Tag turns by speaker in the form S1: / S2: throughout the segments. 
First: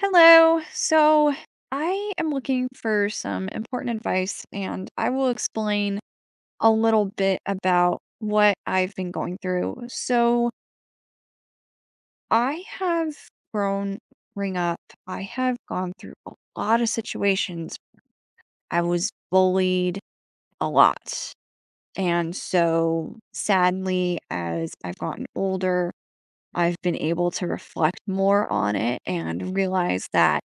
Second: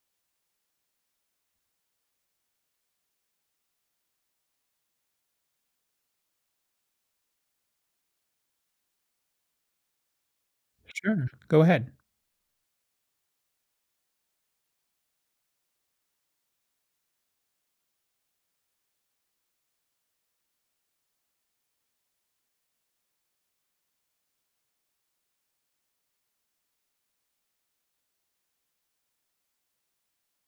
S1: Hello. So I am looking for some important advice, and I will explain a little bit about what I've been going through. So
S2: Sure, go ahead.
S1: I have grown ring up. I have gone through a lot of situations. I was bullied a lot. And so sadly, as I've gotten older, I've been able to reflect more on it and realize that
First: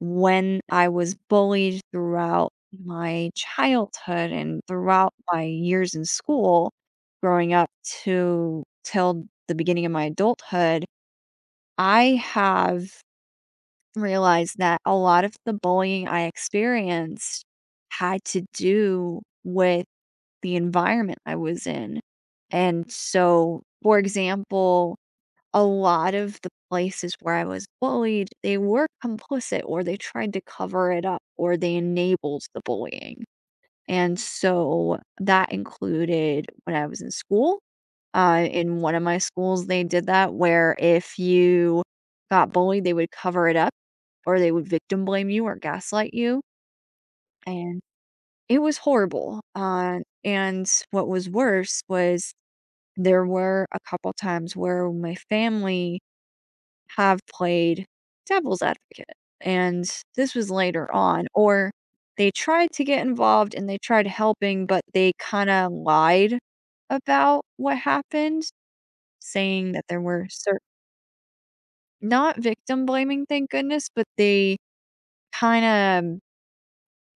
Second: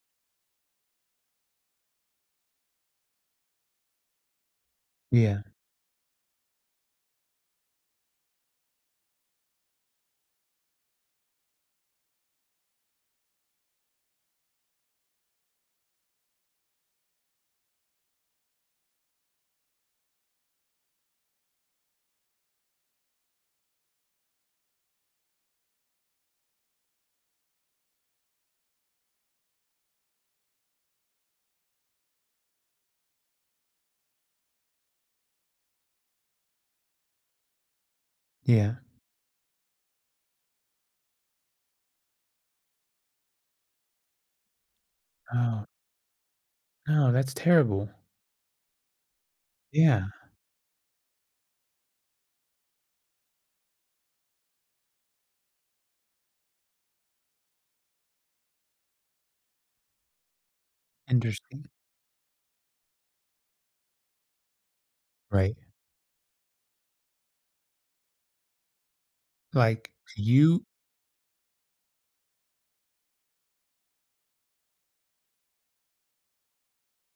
S1: when I was bullied throughout my childhood and throughout
S2: Yeah,
S1: my years in school, growing up to till the beginning of my adulthood, I have realized that a lot of the bullying I experienced had to do with the environment I was in. And so, for example, a lot of the places where I was bullied, they were complicit or they tried to cover it up or they enabled the bullying. And so that included when I was in school. Uh,
S2: yeah.
S1: in one of my schools, they did that where if you got bullied, they would cover it up or they would victim blame you or
S2: Oh,
S1: gaslight you.
S2: no, that's
S1: And
S2: terrible.
S1: it was horrible. Uh,
S2: Yeah,
S1: and what was worse was there were a couple times where my family have played devil's advocate, and this was later on,
S2: interesting.
S1: or they tried to get involved and they tried helping, but they
S2: Right.
S1: kinda lied about what happened, saying that
S2: Like,
S1: there were certain
S2: you
S1: not victim blaming, thank goodness, but they kinda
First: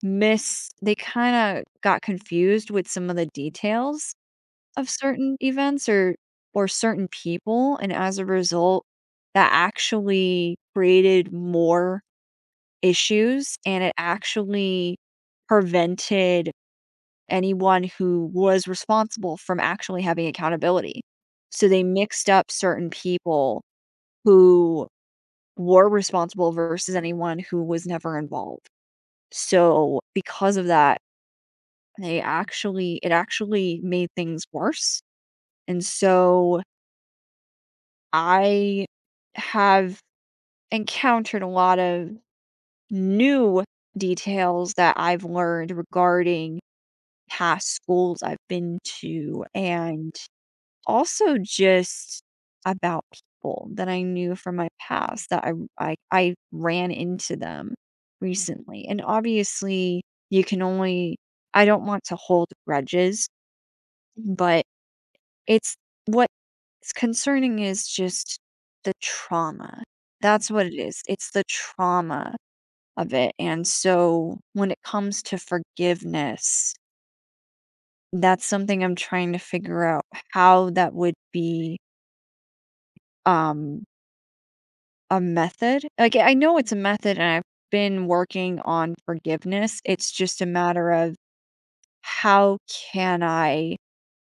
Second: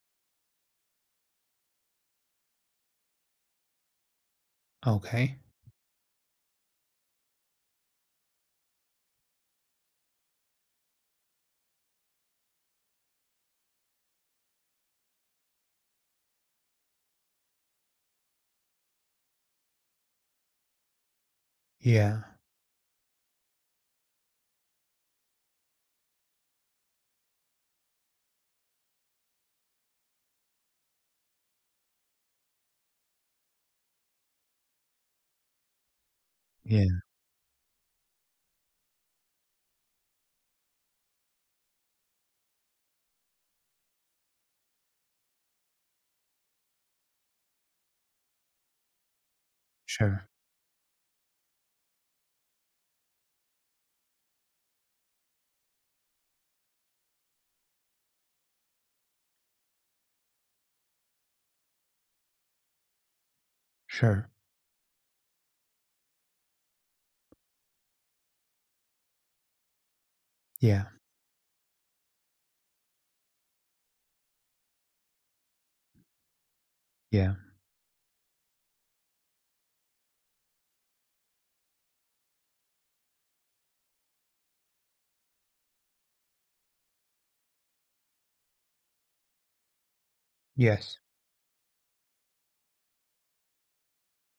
S1: got confused with some of the details of certain
S2: okay.
S1: events or certain people, and as a result, that actually created more issues, and it actually prevented anyone who was responsible from actually having accountability. So they
S2: Yeah,
S1: mixed up certain people who were responsible versus anyone who was never involved. So because of that, they actually it actually made things worse. And so
S2: yeah,
S1: I have encountered a lot of new details that I've learned regarding past schools I've been to, and
S2: sure,
S1: also just about people that I knew from my past that I ran into them recently. And obviously, you can only I don't want to hold grudges,
S2: sure.
S1: but it's what's concerning is just the trauma. That's what it
S2: Yeah,
S1: is. It's the trauma of it. And so when it comes to forgiveness,
S2: yeah,
S1: that's something I'm trying to figure out how that would be, um, a method. Like, I know it's a method, and I've been working on forgiveness. It's just a matter
S2: yes,
S1: of how can I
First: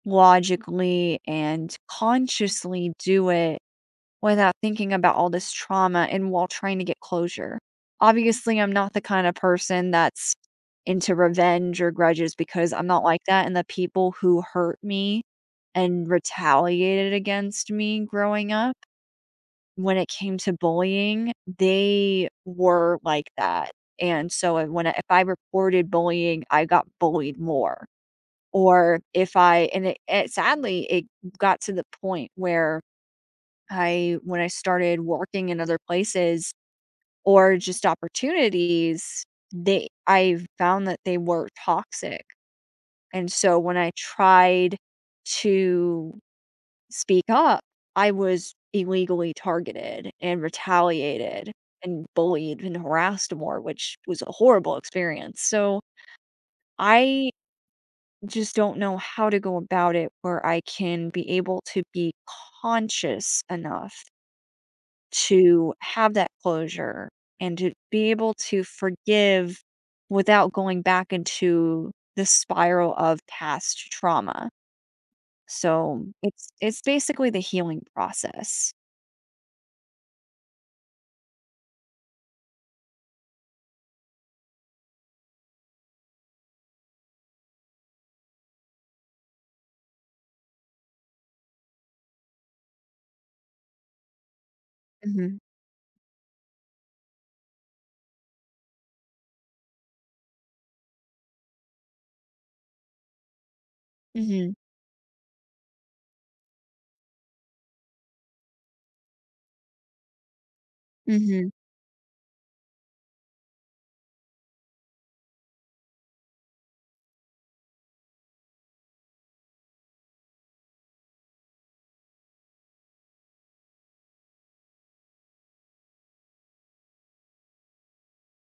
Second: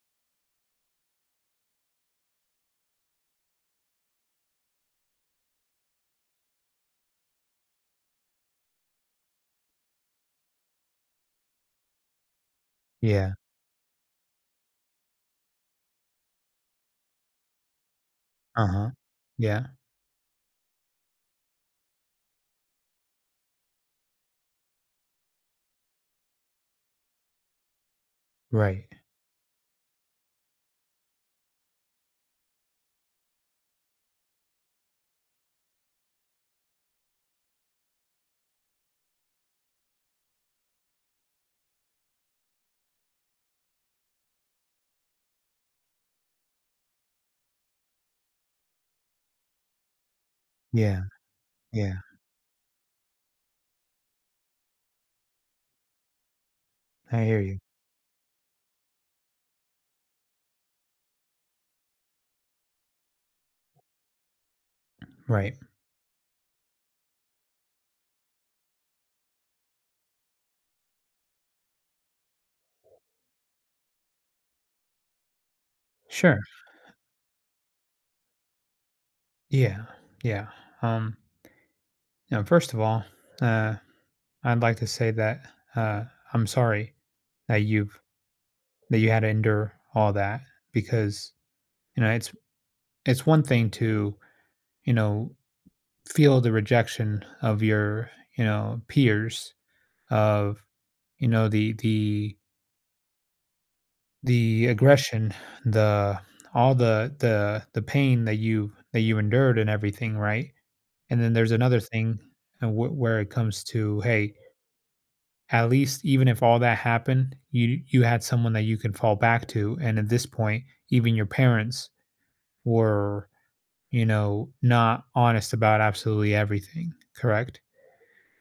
S1: logically and consciously do it without thinking about all this trauma and while trying to get closure. Obviously, I'm not the kind of person that's into revenge or grudges because I'm not like
S2: yeah,
S1: that, and the people who hurt me and retaliated against me growing up
S2: uh-huh. Yeah.
S1: when it came to bullying, they were like that. And so if I reported bullying, I got bullied more.
S2: Right.
S1: Or if I and it sadly it got to the point where I when I started working in other places or just opportunities, they I found that they were toxic. And so when I tried to speak up, I was illegally targeted and
S2: Yeah,
S1: retaliated
S2: yeah,
S1: and bullied and harassed more, which was a horrible experience. So
S2: I
S1: I
S2: hear you.
S1: just don't know how to go about it where I can be able to be conscious enough
S2: Right.
S1: to have that closure and to be able to forgive without going back into the spiral of past trauma. So
S2: Sure.
S1: it's basically the healing process.
S2: Yeah, yeah. Um, Now, first of all, uh, I'd like to say that, uh, I'm sorry that you've that you had to endure all that because, you know, it's one thing to you know
S1: Mhm.
S2: feel the rejection of your peers of you know the the
S1: Mhm.
S2: the aggression, the all the the pain that you endured and everything, right? And then
S1: Mhm.
S2: there's another thing, where it comes to, hey, at least even if all that happened, you had someone that you can fall back to, and at this point, even your parents were, you know, not honest about absolutely everything, correct?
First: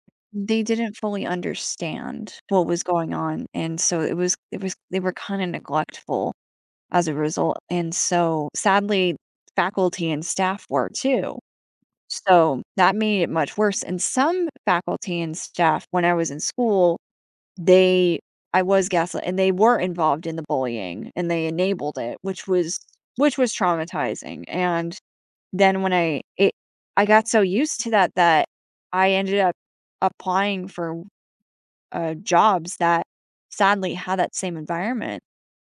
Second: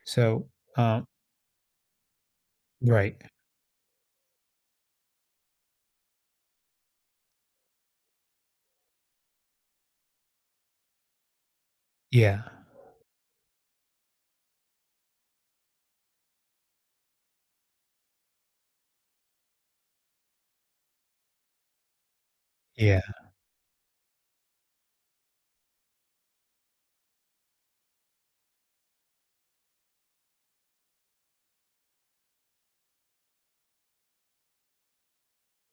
S2: So,
S1: They didn't
S2: um
S1: fully understand what was going
S2: right.
S1: on and so it was they were kind of neglectful as a result. And so sadly faculty and staff were too.
S2: Yeah.
S1: So, that made it much worse, and some faculty and staff, when I was in school, they I was gaslit and they were involved in the bullying and they enabled it, which was
S2: Yeah,
S1: which was traumatizing, and then when I it I got so used to that that I ended up applying for, jobs that sadly had that same environment.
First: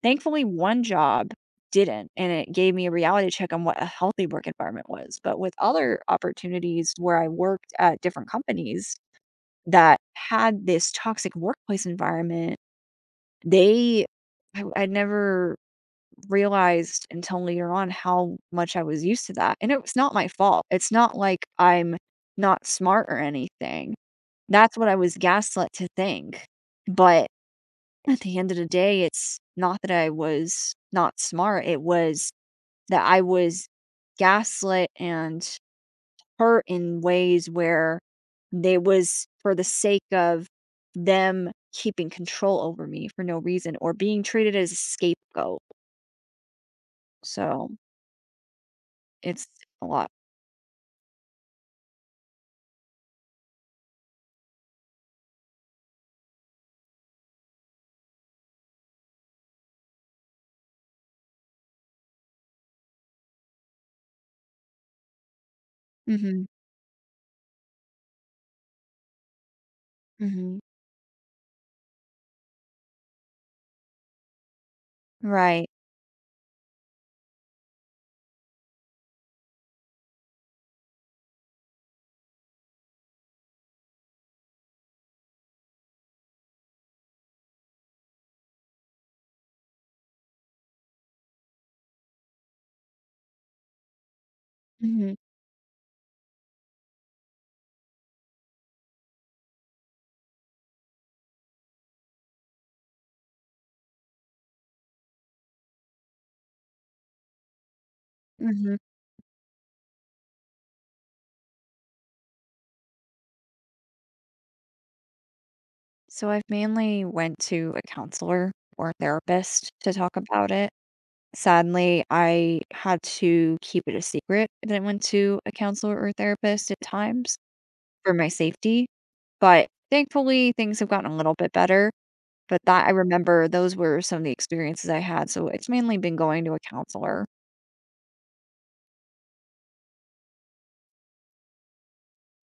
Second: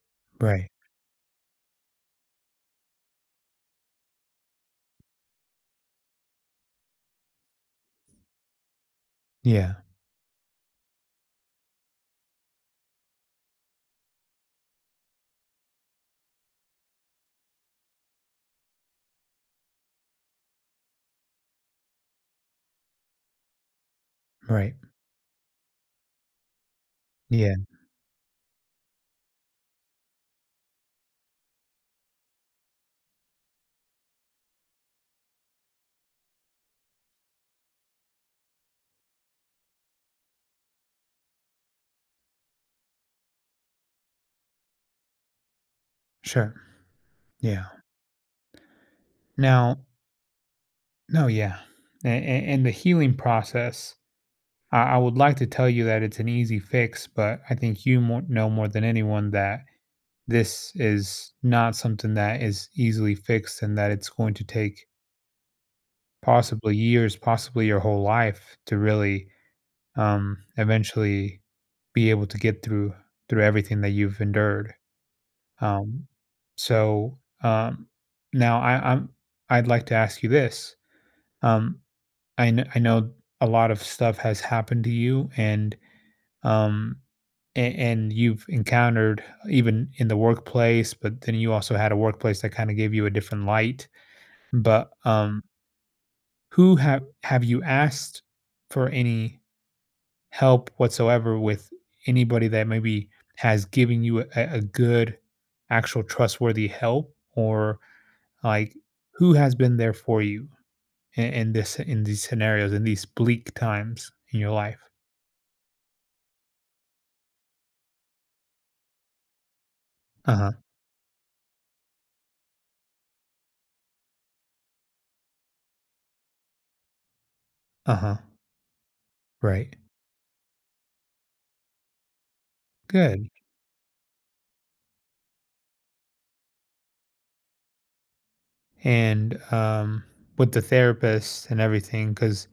S1: Thankfully,
S2: right.
S1: one job didn't, and it gave me a reality check on what a healthy work environment was. But with other opportunities where I worked at different companies
S2: Yeah,
S1: that had this toxic workplace environment, they I never realized until later on how much I was used to that. And it was not my fault. It's not like I'm not smart or anything.
S2: right.
S1: That's what I was gaslit to think. But
S2: Yeah,
S1: at the end of the day, it's not that I was not smart. It was that I was gaslit and hurt in ways where they was for the sake of them keeping control over me for no reason or being treated as a scapegoat.
S2: sure. Yeah.
S1: So it's
S2: Now
S1: a lot.
S2: No, yeah. And the healing process, I would like to tell you that it's an easy fix, but I think you more, know more than anyone that this is not something that is easily fixed and that it's going to take
S1: Hmm.
S2: possibly years, possibly your whole life to really,
S1: Hmm.
S2: eventually be able to get through everything that you've endured.
S1: Right.
S2: Um, so, now I'd like to ask you this. Um, I know a lot of stuff has happened to you, and, um, and you've encountered, even in the workplace, but then you also had a workplace that kind of gave you a different light. But
S1: Hmm.
S2: who have you asked for any help whatsoever with anybody that maybe has given you a good, actual trustworthy help, or like
S1: Hmm.
S2: who has been there for you in this, in these scenarios, in these bleak times in your life?
S1: So I've mainly went to a counselor or therapist to talk
S2: Uh
S1: about
S2: huh.
S1: it. Sadly, I had to keep it a secret that I went to a counselor or therapist at times
S2: Uh
S1: for
S2: huh.
S1: my safety, but
S2: Right.
S1: thankfully, things have gotten a little bit better, but that I
S2: Good.
S1: remember those were some of the experiences I had, so it's mainly been going to a counselor.
S2: And with the therapist and everything, because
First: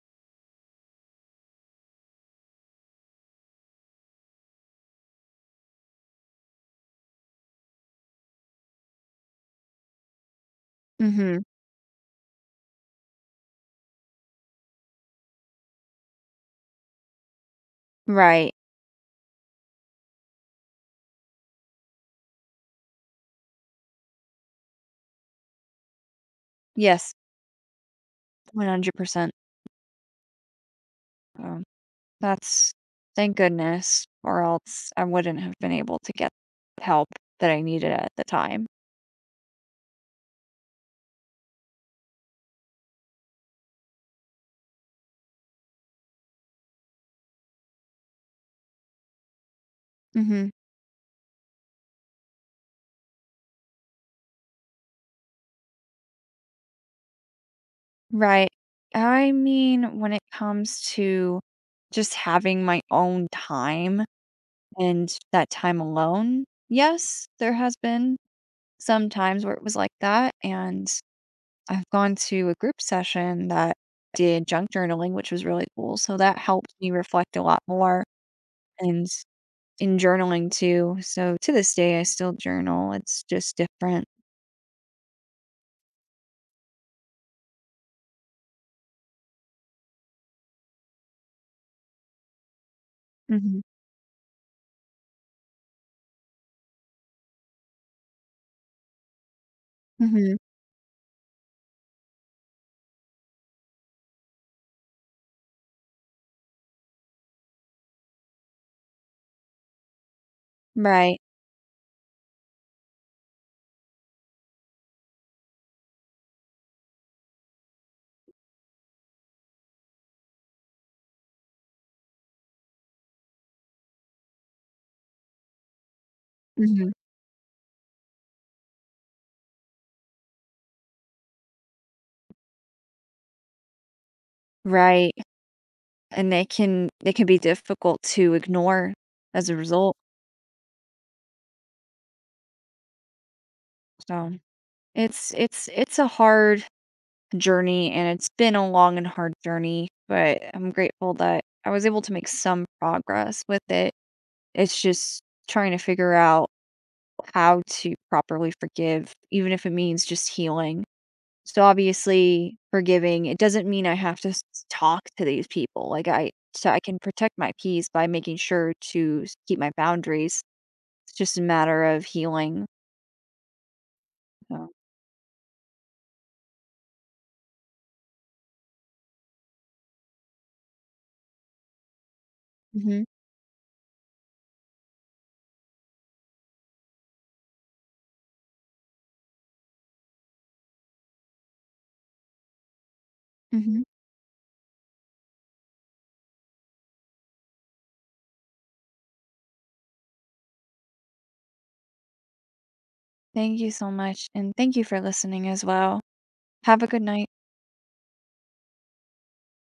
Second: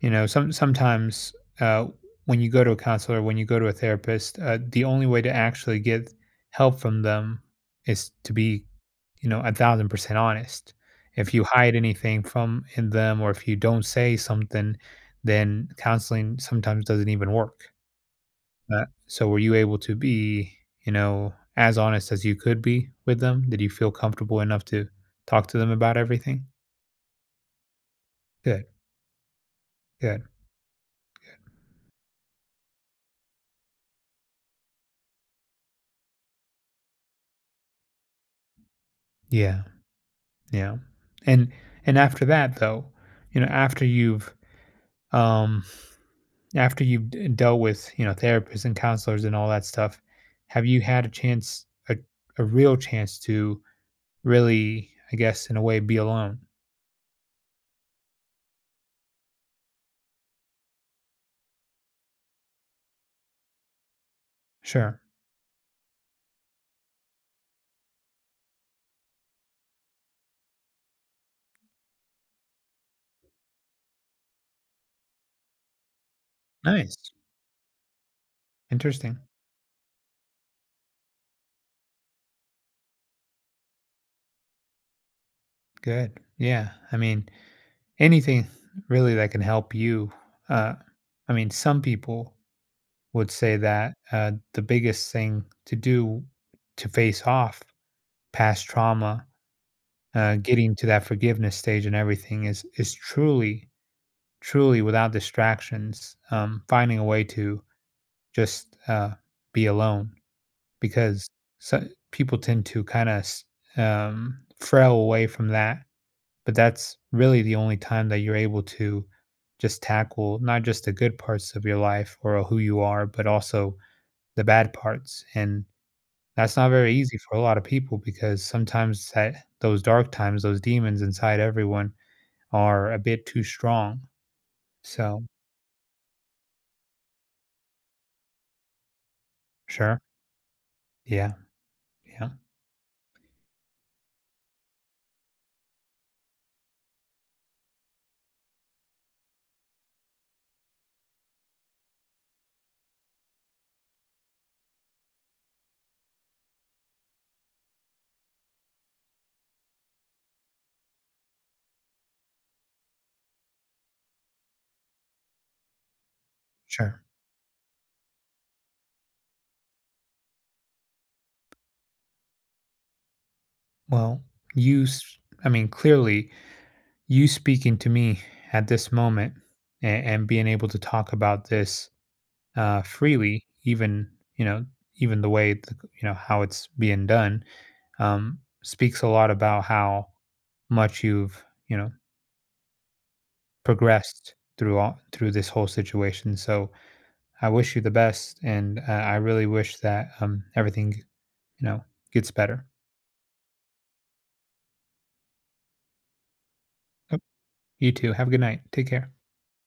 S2: you know, sometimes, uh, when you go to a counselor, when you go to a therapist, the only way to actually get help from them is to be, you know, a thousand percent honest. If
S1: Mhm.
S2: you hide anything from in them, or if you don't say something, then counseling sometimes doesn't even work.
S1: Right.
S2: So, were you able to be, you know, as honest as you could be with them? Did you feel comfortable enough to talk to them about everything?
S1: Yes,
S2: Good,
S1: 100%.
S2: good,
S1: Um, that's Thank goodness, or else I wouldn't have been able to get help that I needed at the time.
S2: yeah. Yeah. And and after that though, you know, after you've um after dealt with, you know, therapists and counselors and all that stuff,
S1: Mhm.
S2: have you had a chance, a real chance to really, I guess, in a way, be alone?
S1: Right. I mean, when it comes to just having my own time
S2: Sure.
S1: and that time alone, yes, there has been some times where it was like that. And I've gone to a group session that did junk journaling, which was really cool. So that helped me
S2: Nice.
S1: reflect a lot more and
S2: Interesting.
S1: in journaling too. So to this day, I still journal. It's just different.
S2: Good. Yeah. I mean, anything really that can help you. Uh I mean, some people would say
S1: Hmm.
S2: that the biggest thing to do to face off past trauma,
S1: Hmm.
S2: getting to that forgiveness stage and everything, is truly, truly without distractions, finding a way to just, be alone
S1: Right.
S2: because, so, people tend to kind of, frail away from that, but that's really the only time that you're able to just tackle not just the good parts of your life or who you are, but also the bad parts, and that's not
S1: Hmm.
S2: very easy for a lot of people, because sometimes that those dark times, those demons inside everyone, are a bit too strong.
S1: Right.
S2: So
S1: And they can be difficult to ignore as a result.
S2: sure. Yeah. Yeah.
S1: So, it's a hard journey, and it's been a long and hard journey, but I'm grateful that I was able to make some progress with it. It's just trying to figure out how to properly forgive, even if it means just healing. So, obviously, forgiving, it doesn't mean I have to s talk to these people, like, I so I can
S2: Sure.
S1: protect my peace by making sure to s keep my boundaries. It's just a matter of healing.
S2: Well,
S1: So,
S2: you, s- I mean, clearly, you speaking to me at this moment and being able to talk about this,
S1: mhm,
S2: freely, even, you know, even the way, the, you know, how it's being done, um, speaks a lot about how much you've, you know,
S1: mhm.
S2: progressed through all, through this whole situation. So I wish you the best. And I really wish that, everything, you know, gets better.
S1: Thank you so much, and thank you for listening as well. Have a good
S2: Yep.
S1: night.
S2: You too. Have a good night. Take care.